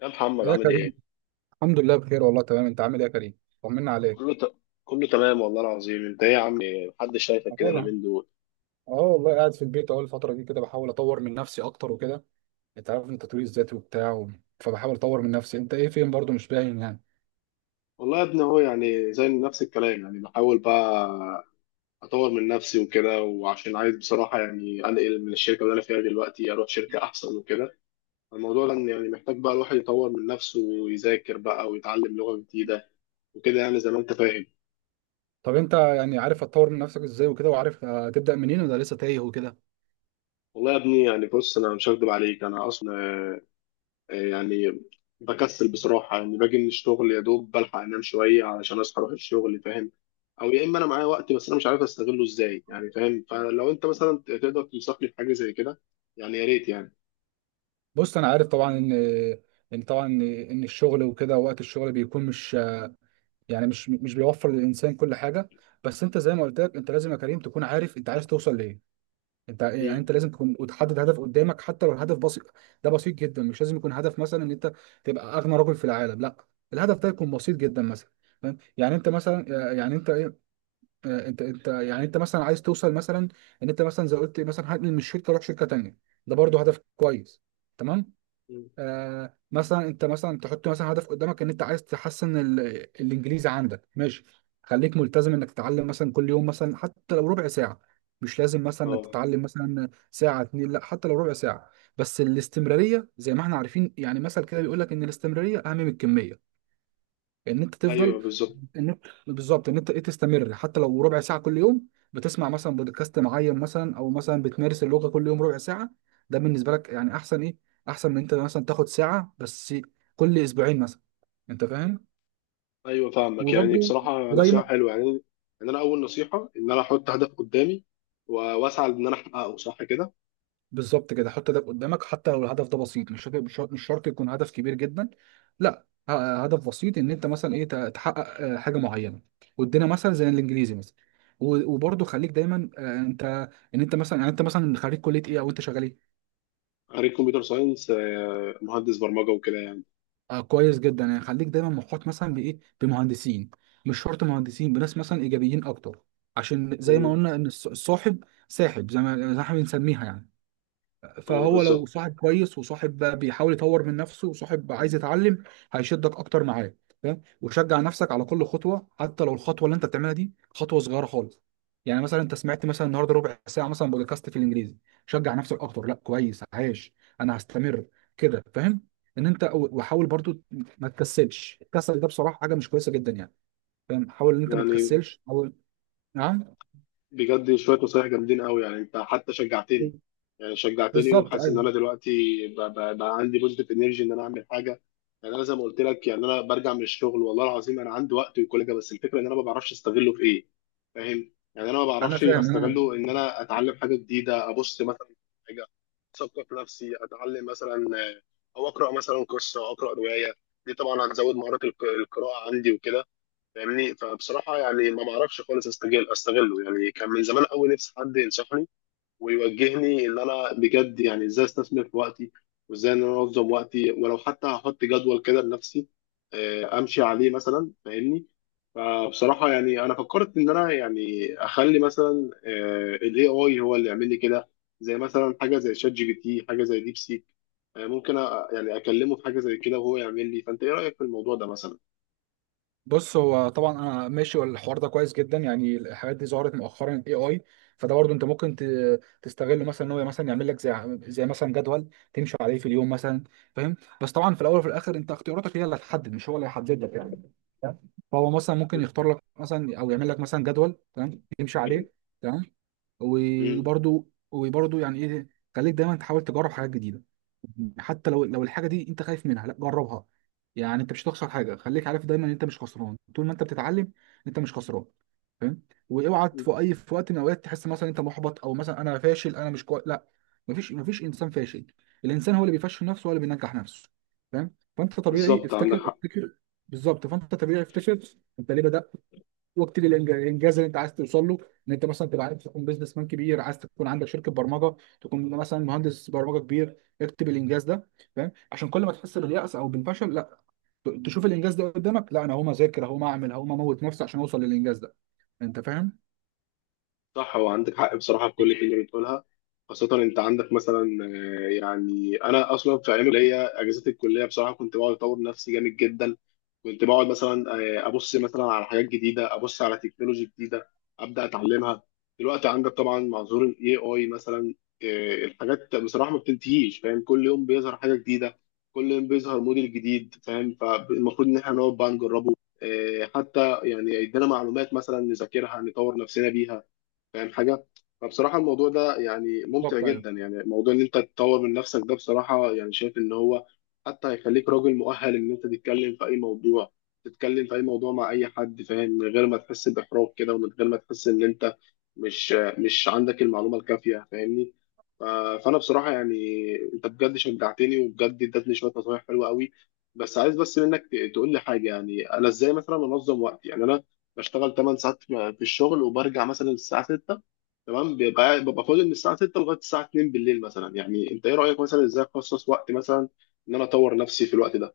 يا محمد يا عامل كريم، ايه؟ الحمد لله بخير والله. تمام، انت عامل ايه يا كريم؟ طمنا عليك. كله ت... كله تمام والله العظيم، انت ايه يا عم؟ محدش شايفك كده أقول، اليومين دول. اه والله قاعد في البيت اهو. الفتره دي كده بحاول اطور من نفسي اكتر وكده. انت عارف ان التطوير الذاتي وبتاع فبحاول اطور من نفسي. انت ايه؟ فين؟ برضو مش باين يعني. والله يا ابني هو يعني زي نفس الكلام، يعني بحاول بقى اطور من نفسي وكده، وعشان عايز بصراحه يعني انقل من الشركه اللي انا فيها دلوقتي اروح شركه احسن وكده. الموضوع ده إن يعني محتاج بقى الواحد يطور من نفسه ويذاكر بقى ويتعلم لغه جديده وكده، يعني زي ما انت فاهم. طب انت يعني عارف هتطور من نفسك ازاي وكده؟ وعارف هتبدا منين ولا لسه تايه وكده؟ والله يا ابني يعني بص، انا مش هكدب عليك، انا اصلا يعني بكسل بصراحة، يعني باجي من الشغل يا دوب بلحق أنام شوية علشان أصحى أروح الشغل فاهم. أو يا إما أنا معايا وقت بس أنا مش عارف أستغله إزاي يعني فاهم، فلو أنت مثلا تقدر تنصحني في حاجة زي كده يعني يا ريت يعني. بص، انا عارف طبعا ان طبعا ان الشغل وكده، وقت الشغل بيكون مش، يعني مش بيوفر للانسان كل حاجه. بس انت زي ما قلت لك، انت لازم يا كريم تكون عارف انت عايز توصل لايه. انت يعني مم. انت لازم تكون وتحدد هدف قدامك، حتى لو الهدف بسيط. ده بسيط جدا، مش لازم يكون هدف مثلا ان انت تبقى اغنى رجل في العالم، لا. الهدف ده يكون بسيط جدا مثلا. فاهم يعني؟ انت مثلا يعني انت ايه، انت يعني انت مثلا عايز توصل مثلا ان انت مثلا زي قلت مثلا هنقل من الشركه اروح شركه تانيه. ده برضو هدف كويس، تمام. مم. آه، مثلا انت مثلا تحط مثلا هدف قدامك ان انت عايز تحسن الانجليزي عندك، ماشي؟ خليك ملتزم انك تتعلم مثلا كل يوم، مثلا حتى لو ربع ساعة. مش لازم مثلا انك أه. تتعلم مثلا ساعة اتنين، لا، حتى لو ربع ساعة. بس الاستمرارية، زي ما احنا عارفين يعني، مثل كده بيقول لك ان الاستمرارية اهم من الكمية. ان انت تفضل، أيوه بالظبط. ان انت بالظبط ان انت ايه، تستمر حتى لو ربع ساعه كل يوم. بتسمع مثلا بودكاست معين، مثلا او مثلا بتمارس اللغه كل يوم ربع ساعه. ده بالنسبه لك يعني احسن، ايه احسن من انت مثلا تاخد ساعه بس كل اسبوعين مثلا. انت فاهم؟ أيوه فاهمك، يعني وبرضه بصراحة نصيحة ودايما، حلوة، يعني إن أنا أول نصيحة إن أنا أحط هدف قدامي وأسعى إن أنا أحققه، صح كده. بالظبط كده، حط هدف قدامك حتى لو الهدف ده بسيط. مش شرط يكون هدف كبير جدا، لا. هدف بسيط ان انت مثلا ايه، تحقق حاجه معينه، وادينا مثلا زي الانجليزي مثلا. وبرضه خليك دايما انت، ان انت مثلا يعني انت مثلا خريج كليه ايه، او انت شغال ايه؟ خريج كمبيوتر ساينس، مهندس برمجة وكده يعني. آه كويس جدا. يعني خليك دايما محاط مثلا بايه، بمهندسين. مش شرط مهندسين، بناس مثلا ايجابيين اكتر. عشان زي ما مم. قلنا، ان الصاحب ساحب، زي ما احنا بنسميها يعني. أه فهو لو بالظبط. صاحب كويس، وصاحب بيحاول يطور من نفسه، وصاحب عايز يتعلم، هيشدك اكتر معاه. فاهم؟ وشجع نفسك على كل خطوه، حتى لو الخطوه اللي انت بتعملها دي خطوه صغيره خالص. يعني مثلا انت سمعت مثلا النهارده ربع ساعه مثلا بودكاست في الانجليزي، شجع نفسك اكتر، لا كويس، عايش، انا هستمر كده. فاهم؟ ان انت وحاول برضو ما تكسلش. الكسل ده بصراحه حاجه مش كويسه جدا يعني. فاهم؟ حاول ان انت ما يعني تكسلش، حاول. نعم. بجد شوية نصايح جامدين قوي، يعني انت حتى شجعتني يعني شجعتني، بالظبط وحاسس ان ايوه. انا دلوقتي بقى عندي بوزيتيف انرجي ان انا اعمل حاجة. يعني انا زي ما قلت لك، يعني انا برجع من الشغل والله العظيم انا عندي وقت وكل حاجة، بس الفكرة ان انا ما بعرفش استغله في ايه فاهم، يعني انا ما انا بعرفش فاهم انا. استغله ان انا اتعلم حاجة جديدة، ابص مثلا في حاجة اثقف نفسي اتعلم مثلا، آه، او اقرا مثلا قصة او اقرا رواية. دي طبعا هتزود مهارات القراءة عندي وكده فاهمني. فبصراحه يعني ما بعرفش خالص استغله، يعني كان من زمان قوي نفسي حد ينصحني ويوجهني ان انا بجد يعني ازاي استثمر في وقتي، وازاي ان انا انظم وقتي، ولو حتى هحط جدول كده لنفسي امشي عليه مثلا فاهمني. فبصراحه يعني انا فكرت ان انا يعني اخلي مثلا الاي اي هو اللي يعمل لي كده، زي مثلا حاجه زي شات جي بي تي، حاجه زي ديب سيك، ممكن يعني اكلمه في حاجه زي كده وهو يعمل لي. فانت ايه رايك في الموضوع ده مثلا؟ بص، هو طبعا انا ماشي الحوار ده كويس جدا يعني. الحاجات دي ظهرت مؤخرا، الاي اي. فده برضه انت ممكن تستغله مثلا، ان هو مثلا يعمل لك زي زي مثلا جدول تمشي عليه في اليوم مثلا. فاهم؟ بس طبعا في الاول وفي الاخر انت اختياراتك هي اللي هتحدد، مش هو اللي هيحدد لك يعني. فهو مثلا ممكن يختار لك مثلا، او يعمل لك مثلا جدول تمام تمشي عليه، تمام. مم. وبرضو يعني ايه، خليك دايما تحاول تجرب حاجات جديده. حتى لو الحاجه دي انت خايف منها، لا جربها. يعني انت مش هتخسر حاجه، خليك عارف دايما ان انت مش خسران طول ما انت بتتعلم، انت مش خسران. فاهم؟ واوعى في اي، في وقت من الاوقات تحس مثلا انت محبط، او مثلا انا فاشل، انا مش كويس، لا. مفيش انسان فاشل. الانسان هو اللي بيفشل نفسه ولا بينجح نفسه. فاهم؟ فانت طبيعي، بالظبط عندك افتكر حق. افتكر. بالظبط، فانت طبيعي، افتكر. انت ليه بدات، واكتب الانجاز اللي انت عايز توصل له. ان انت مثلا تبقى عايز تكون بيزنس مان كبير، عايز تكون عندك شركه برمجه، تكون مثلا مهندس برمجه كبير، اكتب الانجاز ده. فاهم؟ عشان كل ما تحس باليأس او بالفشل، لا، تشوف الانجاز ده قدامك، لا انا هقوم اذاكر، هقوم اعمل، هقوم اموت نفسي عشان اوصل للانجاز ده. انت فاهم؟ صح، هو عندك حق بصراحة في كل كلمة بتقولها، خاصة أنت عندك مثلا، يعني أنا أصلا في أيام الكلية أجازات الكلية بصراحة كنت بقعد أطور نفسي جامد جدا، كنت بقعد مثلا، أبص مثلا على حاجات جديدة، أبص على تكنولوجي جديدة أبدأ أتعلمها. دلوقتي عندك طبعا مع ظهور ال AI مثلا، الحاجات بصراحة ما بتنتهيش فاهم، كل يوم بيظهر حاجة جديدة، كل يوم بيظهر موديل جديد فاهم، فالمفروض إن إحنا نقعد بقى نجربه، حتى يعني يدينا معلومات مثلا نذاكرها نطور نفسنا بيها فاهم حاجه. فبصراحه الموضوع ده يعني ممتع بالظبط جدا، أيوة. يعني موضوع ان انت تطور من نفسك ده بصراحه يعني شايف ان هو حتى هيخليك راجل مؤهل ان انت تتكلم في اي موضوع، تتكلم في اي موضوع مع اي حد فاهم، من غير ما تحس باحراج كده، ومن غير ما تحس ان انت مش مش عندك المعلومه الكافيه فاهمني. ف- فانا بصراحه يعني انت بجد شجعتني، وبجد ادتني شويه نصايح حلوه قوي. بس عايز بس منك تقول لي حاجه، يعني انا ازاي مثلا انظم وقتي؟ يعني انا بشتغل 8 ساعات في الشغل وبرجع مثلا الساعة 6 تمام، ببقى فاضي من الساعة 6 لغاية الساعة 2 بالليل مثلا، يعني انت ايه رأيك مثلا ازاي اخصص وقت مثلا ان انا اطور نفسي في الوقت ده؟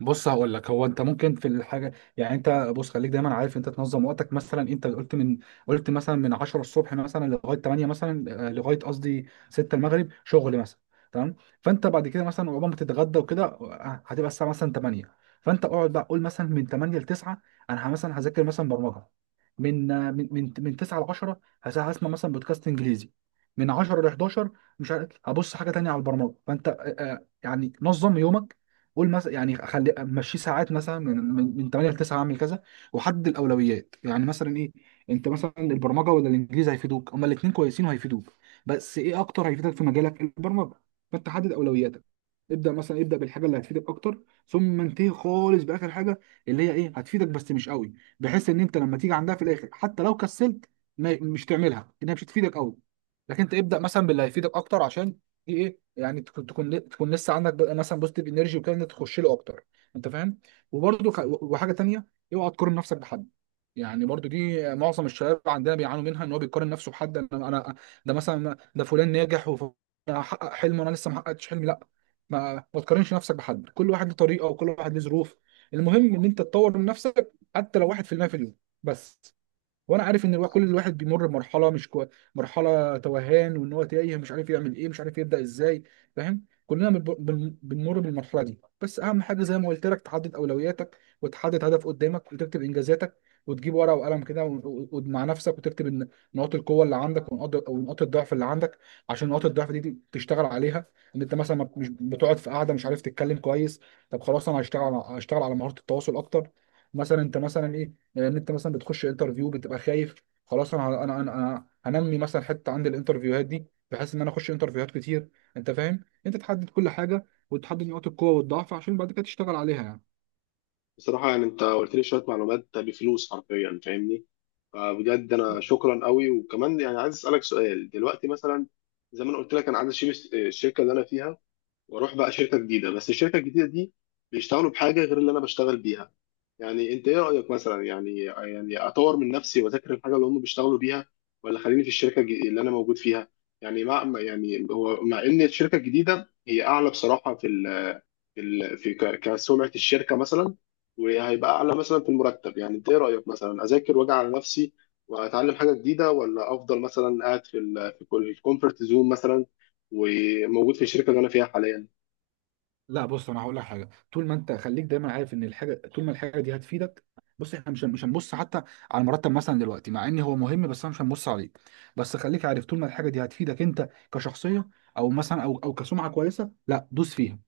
بص هقول لك، هو انت ممكن في الحاجه يعني انت، بص خليك دايما عارف انت تنظم وقتك. مثلا انت قلت من، قلت مثلا من 10 الصبح مثلا لغايه 8 مثلا، لغايه قصدي 6 المغرب شغل مثلا، تمام؟ فانت بعد كده مثلا عقبال ما تتغدى وكده، هتبقى الساعه مثلا 8. فانت اقعد بقى قول مثلا من 8 ل 9 انا مثلا هذاكر مثلا برمجه. من من 9 ل 10 هسمع مثلا بودكاست انجليزي. من 10 ل 11 مش عارف هبص حاجه تانيه على البرمجه. فانت يعني نظم يومك، قول مثلا يعني خلي مشي ساعات مثلا من 8 ل 9 اعمل كذا. وحدد الاولويات، يعني مثلا ايه، انت مثلا البرمجه ولا الانجليزي هيفيدوك؟ هما الاثنين كويسين وهيفيدوك، بس ايه اكتر هيفيدك في مجالك؟ البرمجه. فانت حدد اولوياتك، ابدا مثلا، ابدا بالحاجه اللي هتفيدك اكتر، ثم انتهي خالص باخر حاجه اللي هي ايه، هتفيدك بس مش قوي. بحيث ان انت لما تيجي عندها في الاخر، حتى لو كسلت ما، مش تعملها، انها مش هتفيدك قوي. لكن انت ابدا مثلا باللي هيفيدك اكتر، عشان ايه، يعني تكون لسه عندك بقى مثلا بوزيتيف انرجي وكده، إن انت تخش له اكتر. انت فاهم؟ وبرده وحاجه تانيه، اوعى تقارن نفسك بحد. يعني برضو دي معظم الشباب عندنا بيعانوا منها، ان هو بيقارن نفسه بحد، انا انا، ده مثلا ده فلان ناجح وحقق حلم وانا لسه ما حققتش حلمي، لا. ما تقارنش نفسك بحد. كل واحد له طريقه، وكل واحد له ظروف. المهم ان انت تطور من نفسك حتى لو 1% في المية في اليوم، بس. وانا عارف ان الواحد، كل الواحد بيمر بمرحله مش كوي... مرحله توهان، وان هو تايه، مش عارف يعمل ايه، مش عارف يبدا ازاي. فاهم؟ كلنا بنمر بالمرحله دي. بس اهم حاجه زي ما قلت لك، تحدد اولوياتك، وتحدد هدف قدامك، وتكتب انجازاتك، وتجيب ورقه وقلم كده مع نفسك وتكتب نقاط القوه اللي عندك، ونقاط الضعف اللي عندك، عشان نقاط الضعف دي تشتغل عليها. ان انت مثلا مش بتقعد في قاعده، مش عارف تتكلم كويس، طب خلاص انا هشتغل، على مهاره التواصل اكتر. مثلا انت مثلا لان انت مثلا بتخش انترفيو بتبقى خايف، خلاص أنا هنمي مثلا حته عند الانترفيوهات دي، بحيث ان انا اخش انترفيوهات كتير. انت فاهم؟ انت تحدد كل حاجه، وتحدد نقاط القوه والضعف عشان بعد كده تشتغل عليها يعني. بصراحة يعني انت قلت لي شوية معلومات بفلوس حرفيا فاهمني، فبجد انا شكرا قوي. وكمان يعني عايز اسألك سؤال دلوقتي مثلا، زي ما انا قلت لك انا عايز اشيل الشركة اللي انا فيها واروح بقى شركه جديده، بس الشركه الجديده دي بيشتغلوا بحاجه غير اللي انا بشتغل بيها. يعني انت ايه رايك مثلا، يعني اطور من نفسي واذاكر الحاجه اللي هم بيشتغلوا بيها، ولا خليني في الشركه اللي انا موجود فيها؟ يعني مع يعني هو مع ان الشركه الجديده هي اعلى بصراحه في كسمعه الشركه مثلا، وهيبقى اعلى مثلا في المرتب، يعني انت ايه رايك مثلا اذاكر واجي على نفسي واتعلم حاجه جديده، ولا افضل مثلا قاعد في الكومفورت زون مثلا وموجود في الشركه اللي انا فيها حاليا؟ لا بص، انا هقول لك حاجه. طول ما انت، خليك دايما عارف ان الحاجه، طول ما الحاجه دي هتفيدك، بص احنا مش هنبص حتى على المرتب مثلا دلوقتي، مع ان هو مهم، بس انا مش هنبص عليه. بس خليك عارف، طول ما الحاجه دي هتفيدك انت كشخصيه، او مثلا او كسمعه كويسه، لا دوس فيها.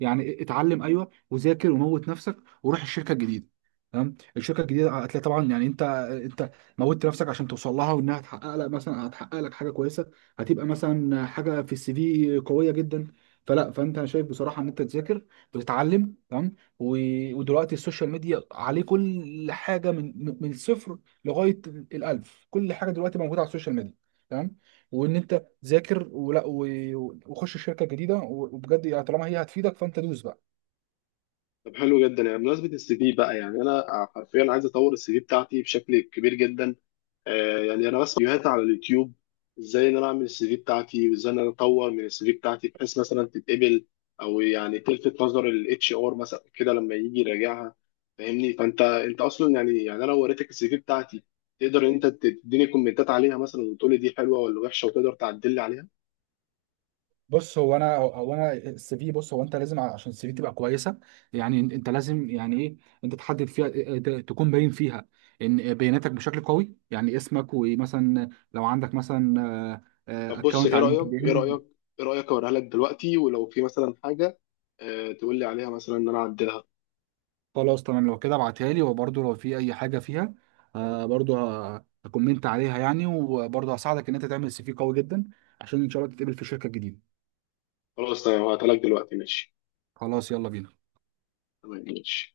يعني اتعلم ايوه، وذاكر وموت نفسك وروح الشركه الجديده. تمام؟ الشركه الجديده هتلاقي طبعا يعني انت، انت موتت نفسك عشان توصل لها، وانها تحقق لك مثلا، هتحقق لك حاجه كويسه. هتبقى مثلا حاجه في السي في قويه جدا. فلا، فانت انا شايف بصراحه ان انت تذاكر وتتعلم، تمام؟ ودلوقتي السوشيال ميديا عليه كل حاجه، من الصفر لغايه الالف. كل حاجه دلوقتي موجوده على السوشيال ميديا، تمام. وان انت ذاكر ولا، وخش شركه جديده، وبجد يعني طالما هي هتفيدك فانت دوس بقى. طب حلو جدا. يعني بمناسبة السي في بقى، يعني أنا حرفيا عايز أطور السي في بتاعتي بشكل كبير جدا. يعني أنا بس فيديوهات على اليوتيوب إزاي إن أنا أعمل السي في بتاعتي، وإزاي إن أنا أطور من السي في بتاعتي بحيث مثلا تتقبل أو يعني تلفت نظر الاتش ار مثلا كده لما يجي يراجعها فاهمني. فأنت أنت أصلا يعني أنا لو وريتك السي في بتاعتي تقدر إن أنت تديني كومنتات عليها مثلا، وتقولي دي حلوة ولا وحشة، وتقدر تعدل لي عليها. بص، هو انا هو انا السي في، بص هو انت لازم عشان السي في تبقى كويسه يعني، انت أنت لازم يعني ايه، انت تحدد فيها تكون باين فيها ان بياناتك بشكل قوي، يعني اسمك ومثلا لو عندك مثلا طب بص، اكونت ايه على رأيك لينكد ايه ان. رأيك ايه رأيك اوريها لك دلوقتي ولو في مثلا حاجة تقول لي عليها مثلا ان انا اعدلها؟ خلاص تمام، لو كده ابعتها لي. وبرده لو في اي حاجه فيها، برده هكومنت عليها يعني، وبرده هساعدك ان انت تعمل سي في قوي جدا عشان ان شاء الله تتقبل في شركه جديده. خلاص تمام، هبعتها لك دلوقتي ماشي. خلاص يلا بينا. تمام ماشي.